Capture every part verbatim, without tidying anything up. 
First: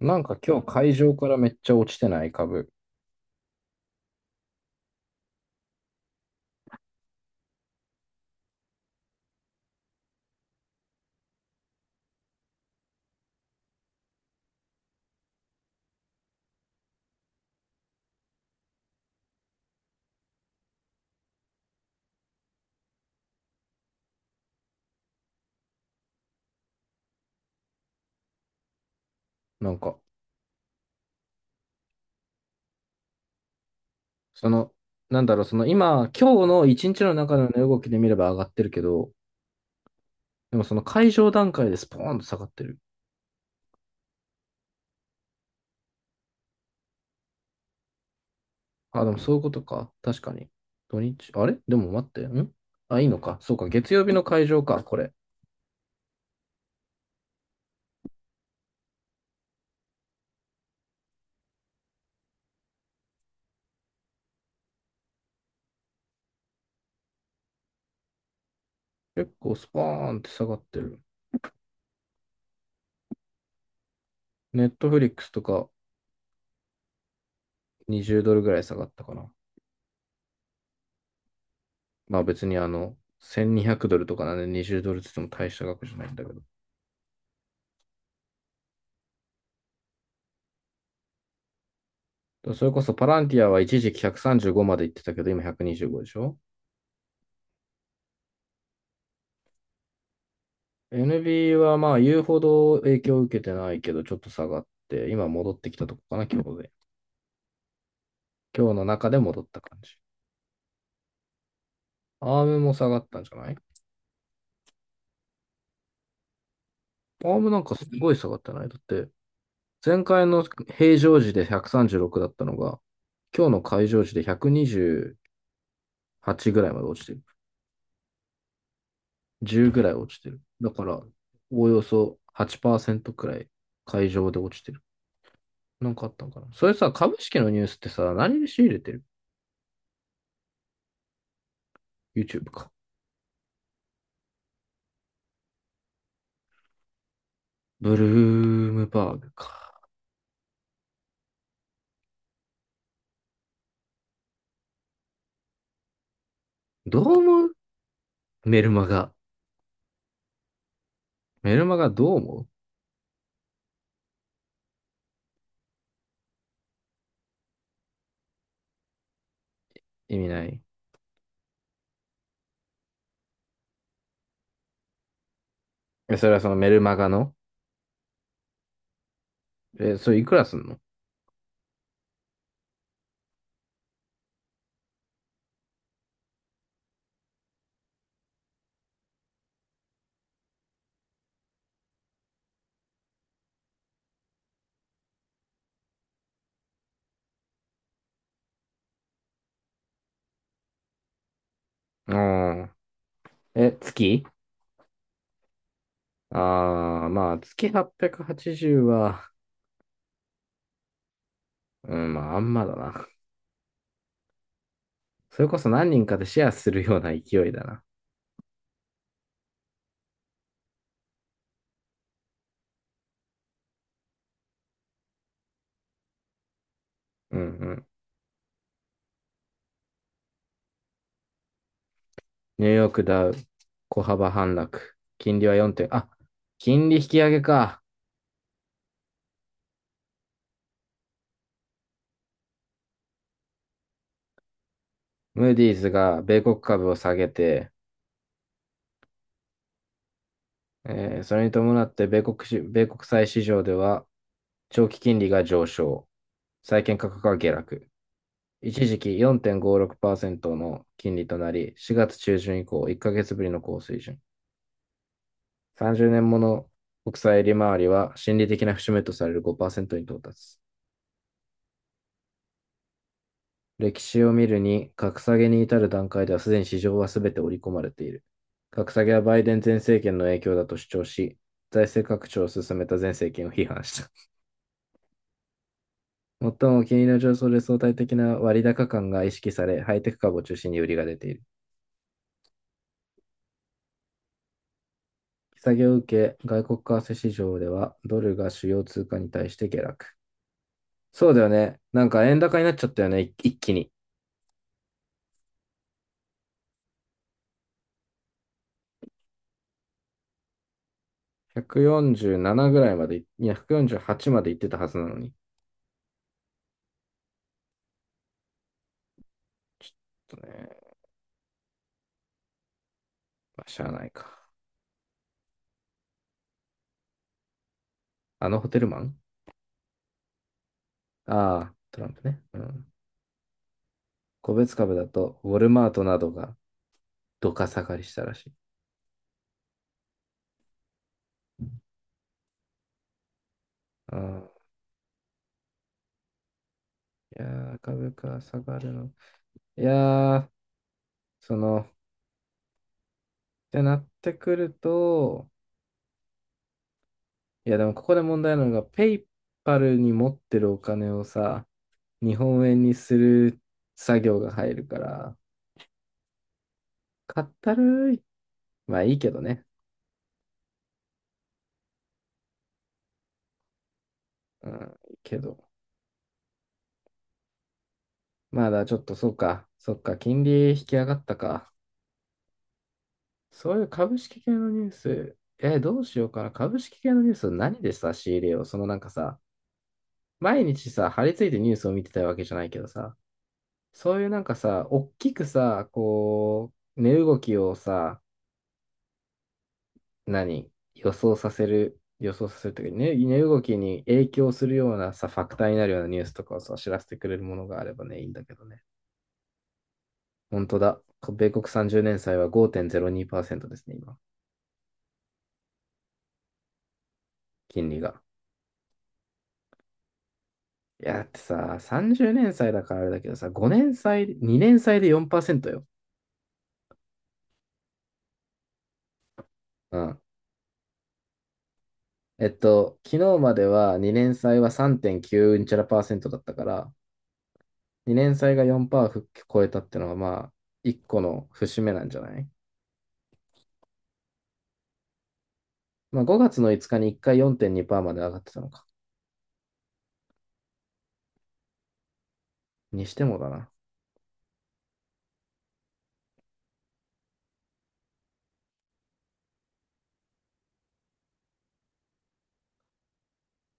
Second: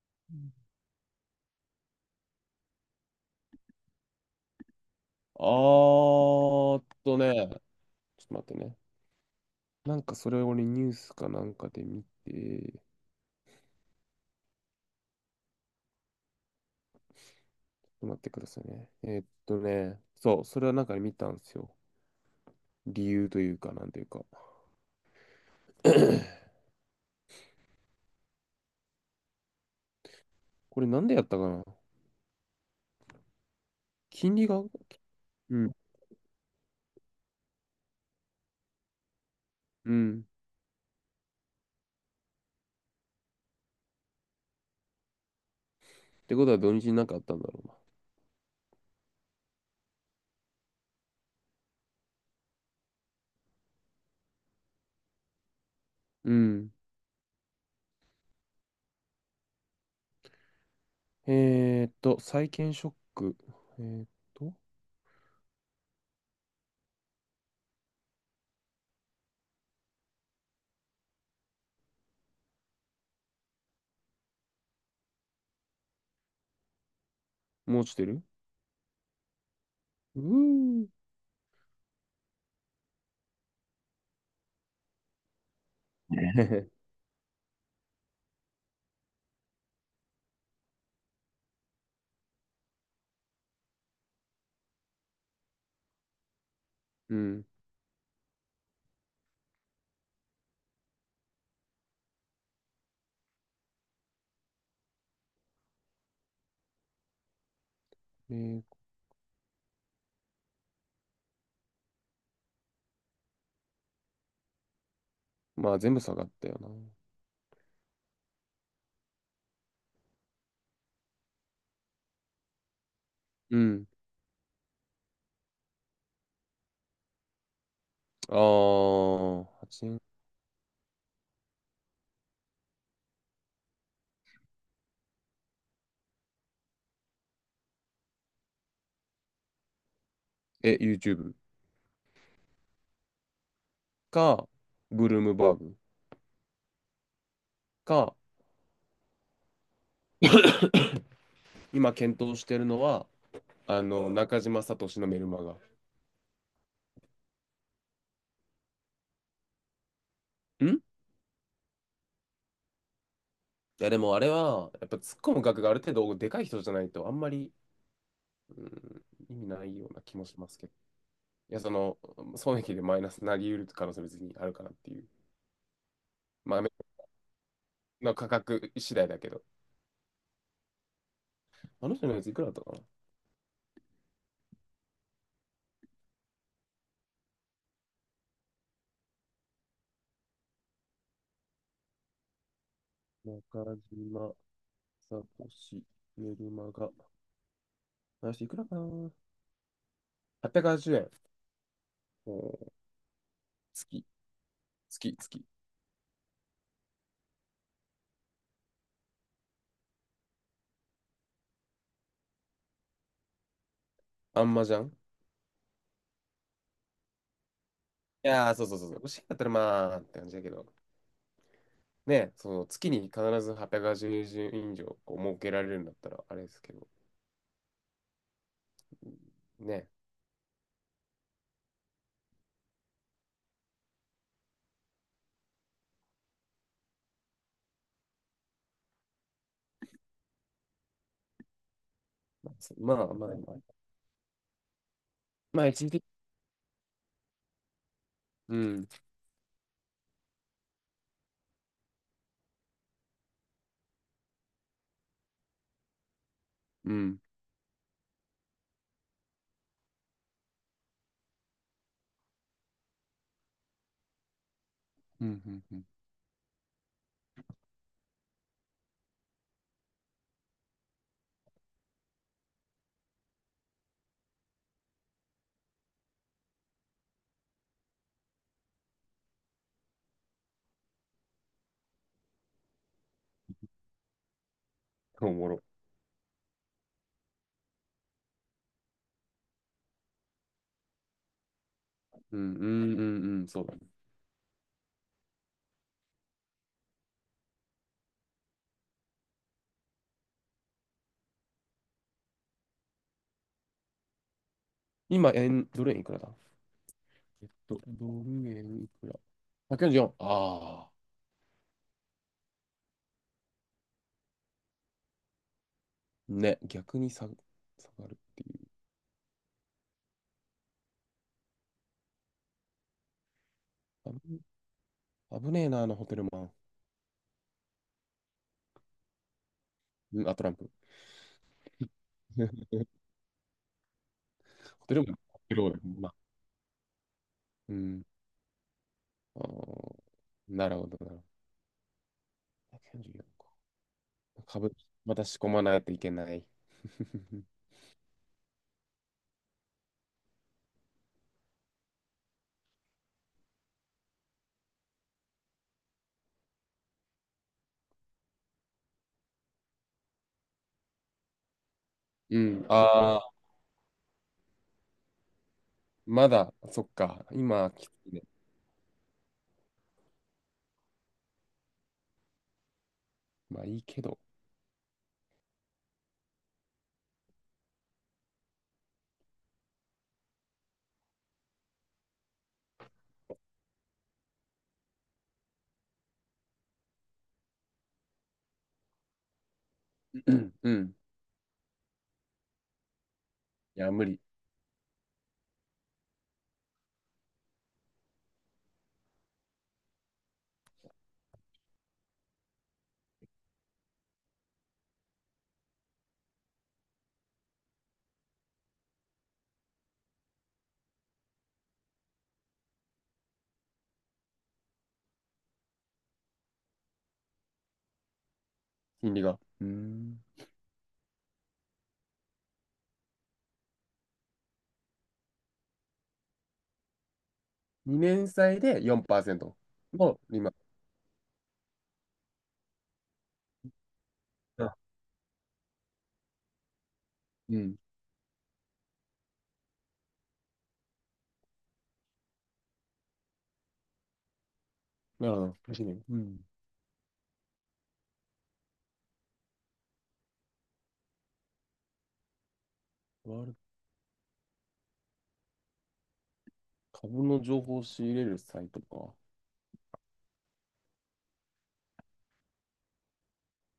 なんか今日会場からめっちゃ落ちてない株。あーっとね、ちょっと待ってね。なんかそれをねニュースかなんかで見て、ちょっと待ってくださいね。えーっとね、そう、それはなんかで見たんですよ。理由というか、なんというか。なんか、これなんでやったかな？金利そが。の、なんだろう、そうのん。今、今日の一日の中の値動きで見れば上がってるけど、うん。っでもその会場段階でスポーンと下がってる。てことは土日になんかあったんだろうな。あ、でもそういうことか。確かに。土日、あれでも待って、んあ、いいのか。そうか、月曜日の会場か、これ。うん。えーっと、債券ショック。えーっと、結構スポーンって下がってる。ネットフリックスとかもう落ちてにじゅうる。ドルぐらい下がったかな。うーん。まあ別にあの、せんにひゃくドルとかなんでにじゅうドルって言っても大した額じゃないんだけど。それこそパランティアは一時期ひゃくさんじゅうごまで行ってたけど、今ひゃくにじゅうごでしょ？ うん。エヌビー はまあ言うほど影響を受けてないけど、ちょっと下がって、今戻ってきたとこかな、今日で。え今日ーの中で戻った感じ。アームも下がったんじゃない？まあ全部下がったよな。アームなんかすごい下がってない。だって、前回の平常時でひゃくさんじゅうろくだったのが、今日うのん。会場時でひゃくにじゅうはちぐらいまで落ちてる。あー、はじゅうぐちらいねん。落ちてる。だから、おおよそはちパーセントくらい会場で落ちてる。なんかあったんかな。それさ、株式のニュースってさ、何で仕入れてる？ え、YouTube YouTube か。か、ブルームバーグブルか、ームバーグか。今検討してるのは、あの、中島聡のメルマガ。どう思う？メルマガ。んいメルマガどう思う？や、でもあれは、やっぱ突っ込む額がある程度でかい人じゃないと、あんまり、うん、意味ないような気意も味しなますい。けど。いや、その、損益でマイナスになり得る可能性は別にあるかなっていう。え、それはそのまあ、メメルマガの？の価格次第だけど。え、それいくらすんの？あの人のやついくらだったかな。中島、サトシ、メルマガ。あ、していくらかな？ はっぴゃく 円。うおん。ー。え、月、月？月、月。ああー、まあ、月はっぴゃくはちじゅう、はちじゅうは、うん、まあ、あんまだな。あんまじゃん。それこそ何人かでシェアするような勢いだな。いやー、そうそうそうそう。欲しいんだったらまあ、って感じだけど。ね、その月に必ずはっぴゃくえん以上こう設けられるんだったらあれですけど。うんうん。うん。ね。ニューヨークダウ、小幅反落。金利はよんてん、あ、金利引き上げか。まあまあまあ。ムーまあディ一ーズ時的。が米国株を下げて、うん。えーそれに伴って米国し、米国債市場では長期金利が上昇、債う券価ん。格が下落。一時期よんてんごろくパーセントの金利となり、しがつ中旬以降いっかげつぶりの高水準。うん。うん。うん。さんじゅうねんもの国債利回りは心理的な節目とされるごパーセントに到達。歴史を見るに、格下げに至る段階ではすでに市場はすべて織り込まれている。格下げはバイデン前政権の影響だと主張し、財政拡張を進めた前政権を批判した。おもろ。最も金利の上昇で相対的な割高感が意識され、ハイテク株を中心に売りが出ている。うん。うん。うん。うんそうだね。利下げを受け、外国為替市場ではドルが主要通貨に対して下落。そうだよね。なんか円高になっちゃったよね、一気に。今、円、ドル円いくらだ。えっと、ドル円いくら？ ひゃくよんじゅうよん。ああ。ひゃくよんじゅうななぐらいまで、いや、ひゃくよんじゅうはちまで行ってたはずなのに。ね、逆に下、下がるっていう。ちょっとね、まあ、しゃあないあぶか。危ねえな、あのホテルマン。あのホテルマン？うん、あ、トランプ。ああー、トランプね。うん。個別ホ株テルだマン、と、ホウテォルルマン。マートまあ、などがどかう下がん。りしたらしい。あーなるほど、なるほど。いち よんか。ああ、株、また仕込まないといけない。いや ー、株価下がるの。いやー、その、ってなってくると、いや、でもここで問題なのが、ペイパルに持ってるお金をさ、日う本ん、円にすああ、る作業が入るから、まだ、そっか。かっ今、たきついるね。い。まあいいけどね。まあいいけど。うん、いいけど。まだちょっとそうか、そっか、金利引き上がったか。そういう株式系のニュース、え、どうしようかな。株式系のニュース何でさ、仕入れよう。そのなんかさ、うん、毎う日ん。さ、張り付いてニュースを見てたわけじゃないけどさ、いや、無そ理。ういうなんかさ、おっきくさ、こう、値動きをさ、何予想させる、予想させるというか、ね、値動きに影響するようなさ、ファクターになるようなニュースとかをさ、知らせてくれるものがあればね、いいんだけどね。本当だ。米国さんじゅうねん債はごてんぜろにパーセントですね、今。金利が。金利が。うん。いや、だってさ、さんじゅうねん祭だからあれだけどさ、ごねん祭、にねん祭でよんパーセントよ。にねん債でよんパーセントうの、ん。今。えっと、昨日まではにねん祭はあ、さんてんきゅうううんちゃらパーセントだったから、うん。にねん祭がよんパーセント超えたってのは、まあ、いっこの節目なんじゃない？なるほど。楽しみ。うまあ、ん。ごがつのいつかにいっかいよんてんにパーセントまで上がってたのか。にしてもだな。株の情報を仕入れるサイトか。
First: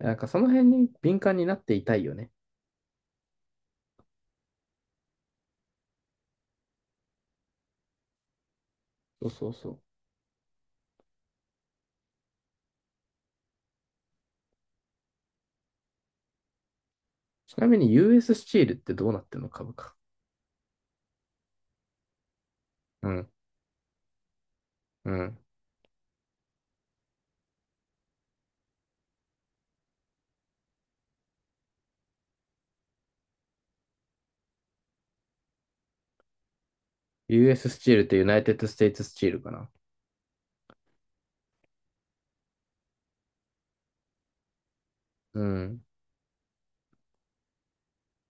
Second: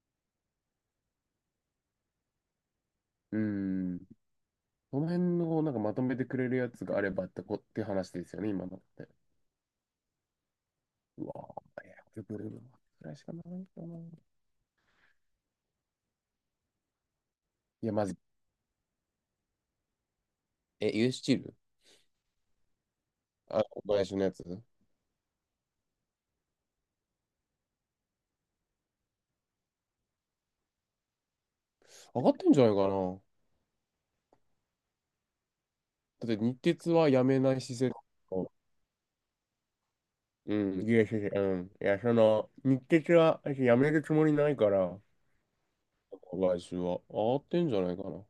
なんかその辺に敏感になっていたいよね。うーん。この辺のなんかまとめてくれるやつがあればってこって話ですよね、今のって。そうそうそう。うわぁ、えや、これぐらいしかないかな。いちなみに や、まず、ユーエス ススチールってどうなってんの？株価。え、ユースチール。うん、あ、小林のやつうん。上がってんじゃないかな。だって日鉄はやめない ユーエス スス姿チ勢。ールってユナイテッドステイツスチールかな。うん、いや、いや、いや、うん。いや、その、日鉄は私やめるつもりないから、うん。来週は上がってんじゃないかな。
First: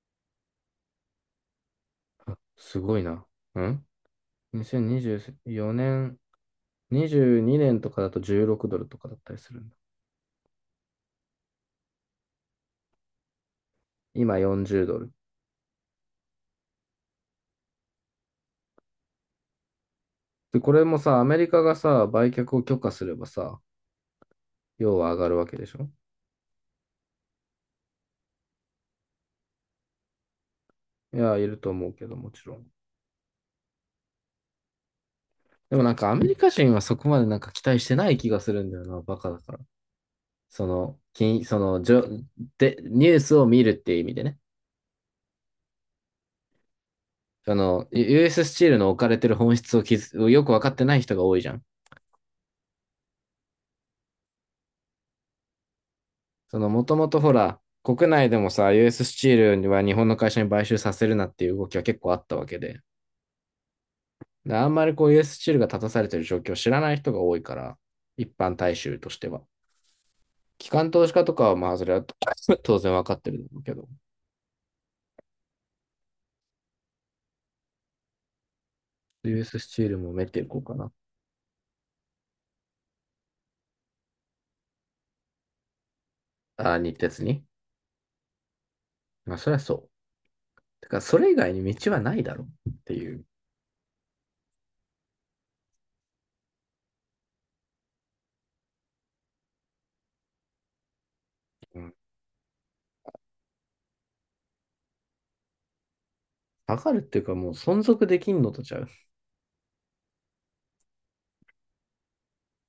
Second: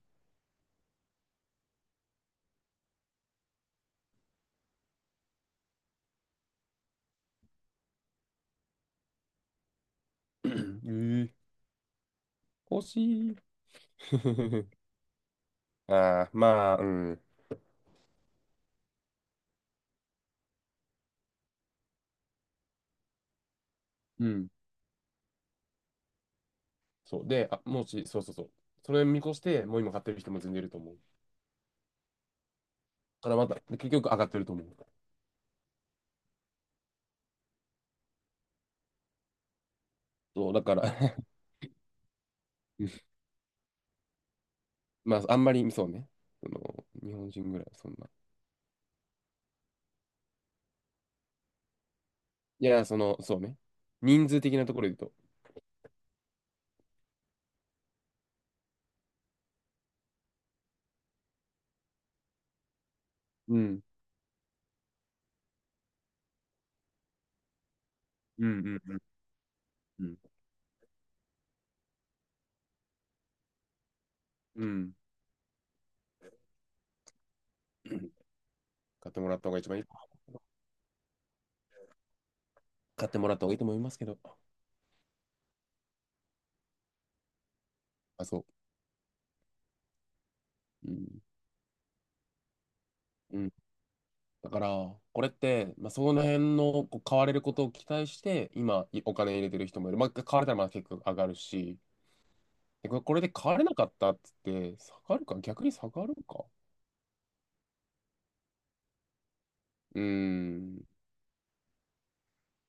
すごいな。ん？ にせんにじゅうよん 年、にじゅうにねんとかだとじゅうろくドルとかだったりするんだ。ええ、欲しい。今 よんじゅうドル。ああ、まあ、うん。で、これもさ、アメリカがさ、売却を許可すればさ、うん。要は上がるわけでしょ？そう。で、あ、もし、そうそうそう。それ見越して、もう今買ってる人も全然いると思う。だいや、いると思うけど、もちろん。からまた、で結局上がってると思う。でもなんかアメリカ人はそこまでなんか期待してない気がするんだよな、バカだから。そう、だそから。 の、金、その、じょ、で、うニん。ュースを見るっていう意味でね。まあ、あんまり、そうね。その、日本人あぐらいはの、そんな。ユーエス ススチールの置かれてる本質をきずをよくわかってない人が多いじゃん。いや、その、そうね。人数的なところで言うと。その、もともとほら、国内でもさ、ユーエス ススチールは日本の会社に買収させるなっていう動きは結構あったわけで、うん。であんまりこう ユーエス ススチールが立たされてる状況を知らない人が多いから、一う般んう大んう衆んとしては。うん。機関投資家とかはまあ、それは 当然わかってるんだけど、うん。買ってもらった方 ユーエス がスス一番チいい。ールも埋めていこうかな。買ってもらった方がいいと思いますけど。あ、日鉄に。あ、そまあ、そりゃそう。てう。うか、ん。それ以外に道はないだろうっていう。うん。だから、これって、まあ、その辺のこう買われることを期待して、今、いお金入れてる人もいる。まあ、買われたらまあ結構上がるし、うかでこれこれで変われなかったっつって、下がるか、逆に下がるか。下がるっていうか、もう存続できんのとちゃう。うーん。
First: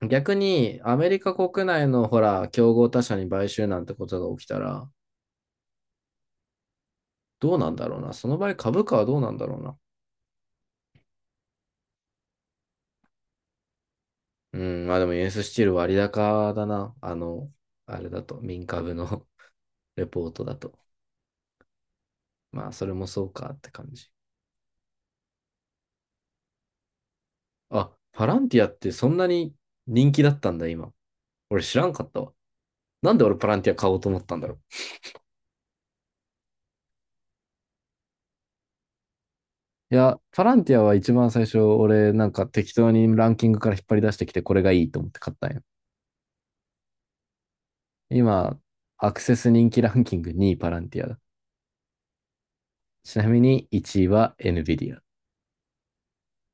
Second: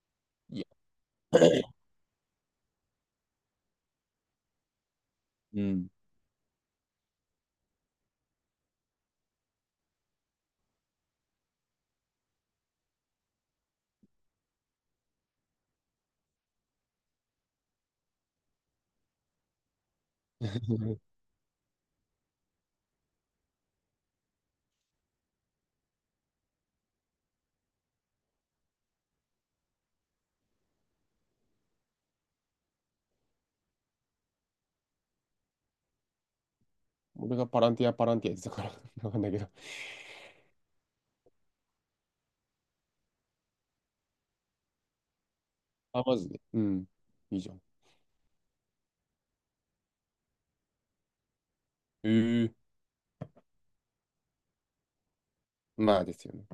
逆いや、にアメリカ国内のほら、競合他社に買収なんてことが起きたら、うん。どうなんだろうな。その場合株価はどうなんだろうな。うん、まあでもユーススチール割高だな。あの、あれだと、民株の レポートだと。まあそれもそうかって感じ。あ、パランティアってそんなに人気だったんだ今。俺知らんかったわ。なんで俺パランティア買おうと思ったんだろう。俺がパランティア、パランティアやってたから わかんないけど。いや、パランティアは一番最初、俺なんか適当にランキングから引っ張り出してきて、これがいいと思って買ったんよ。あ、マジで。うん。いいじゃん。今、アクセス人気ランキングにいパランティアだ。ええ、ちなみにいちいは NVIDIA。まあですよね。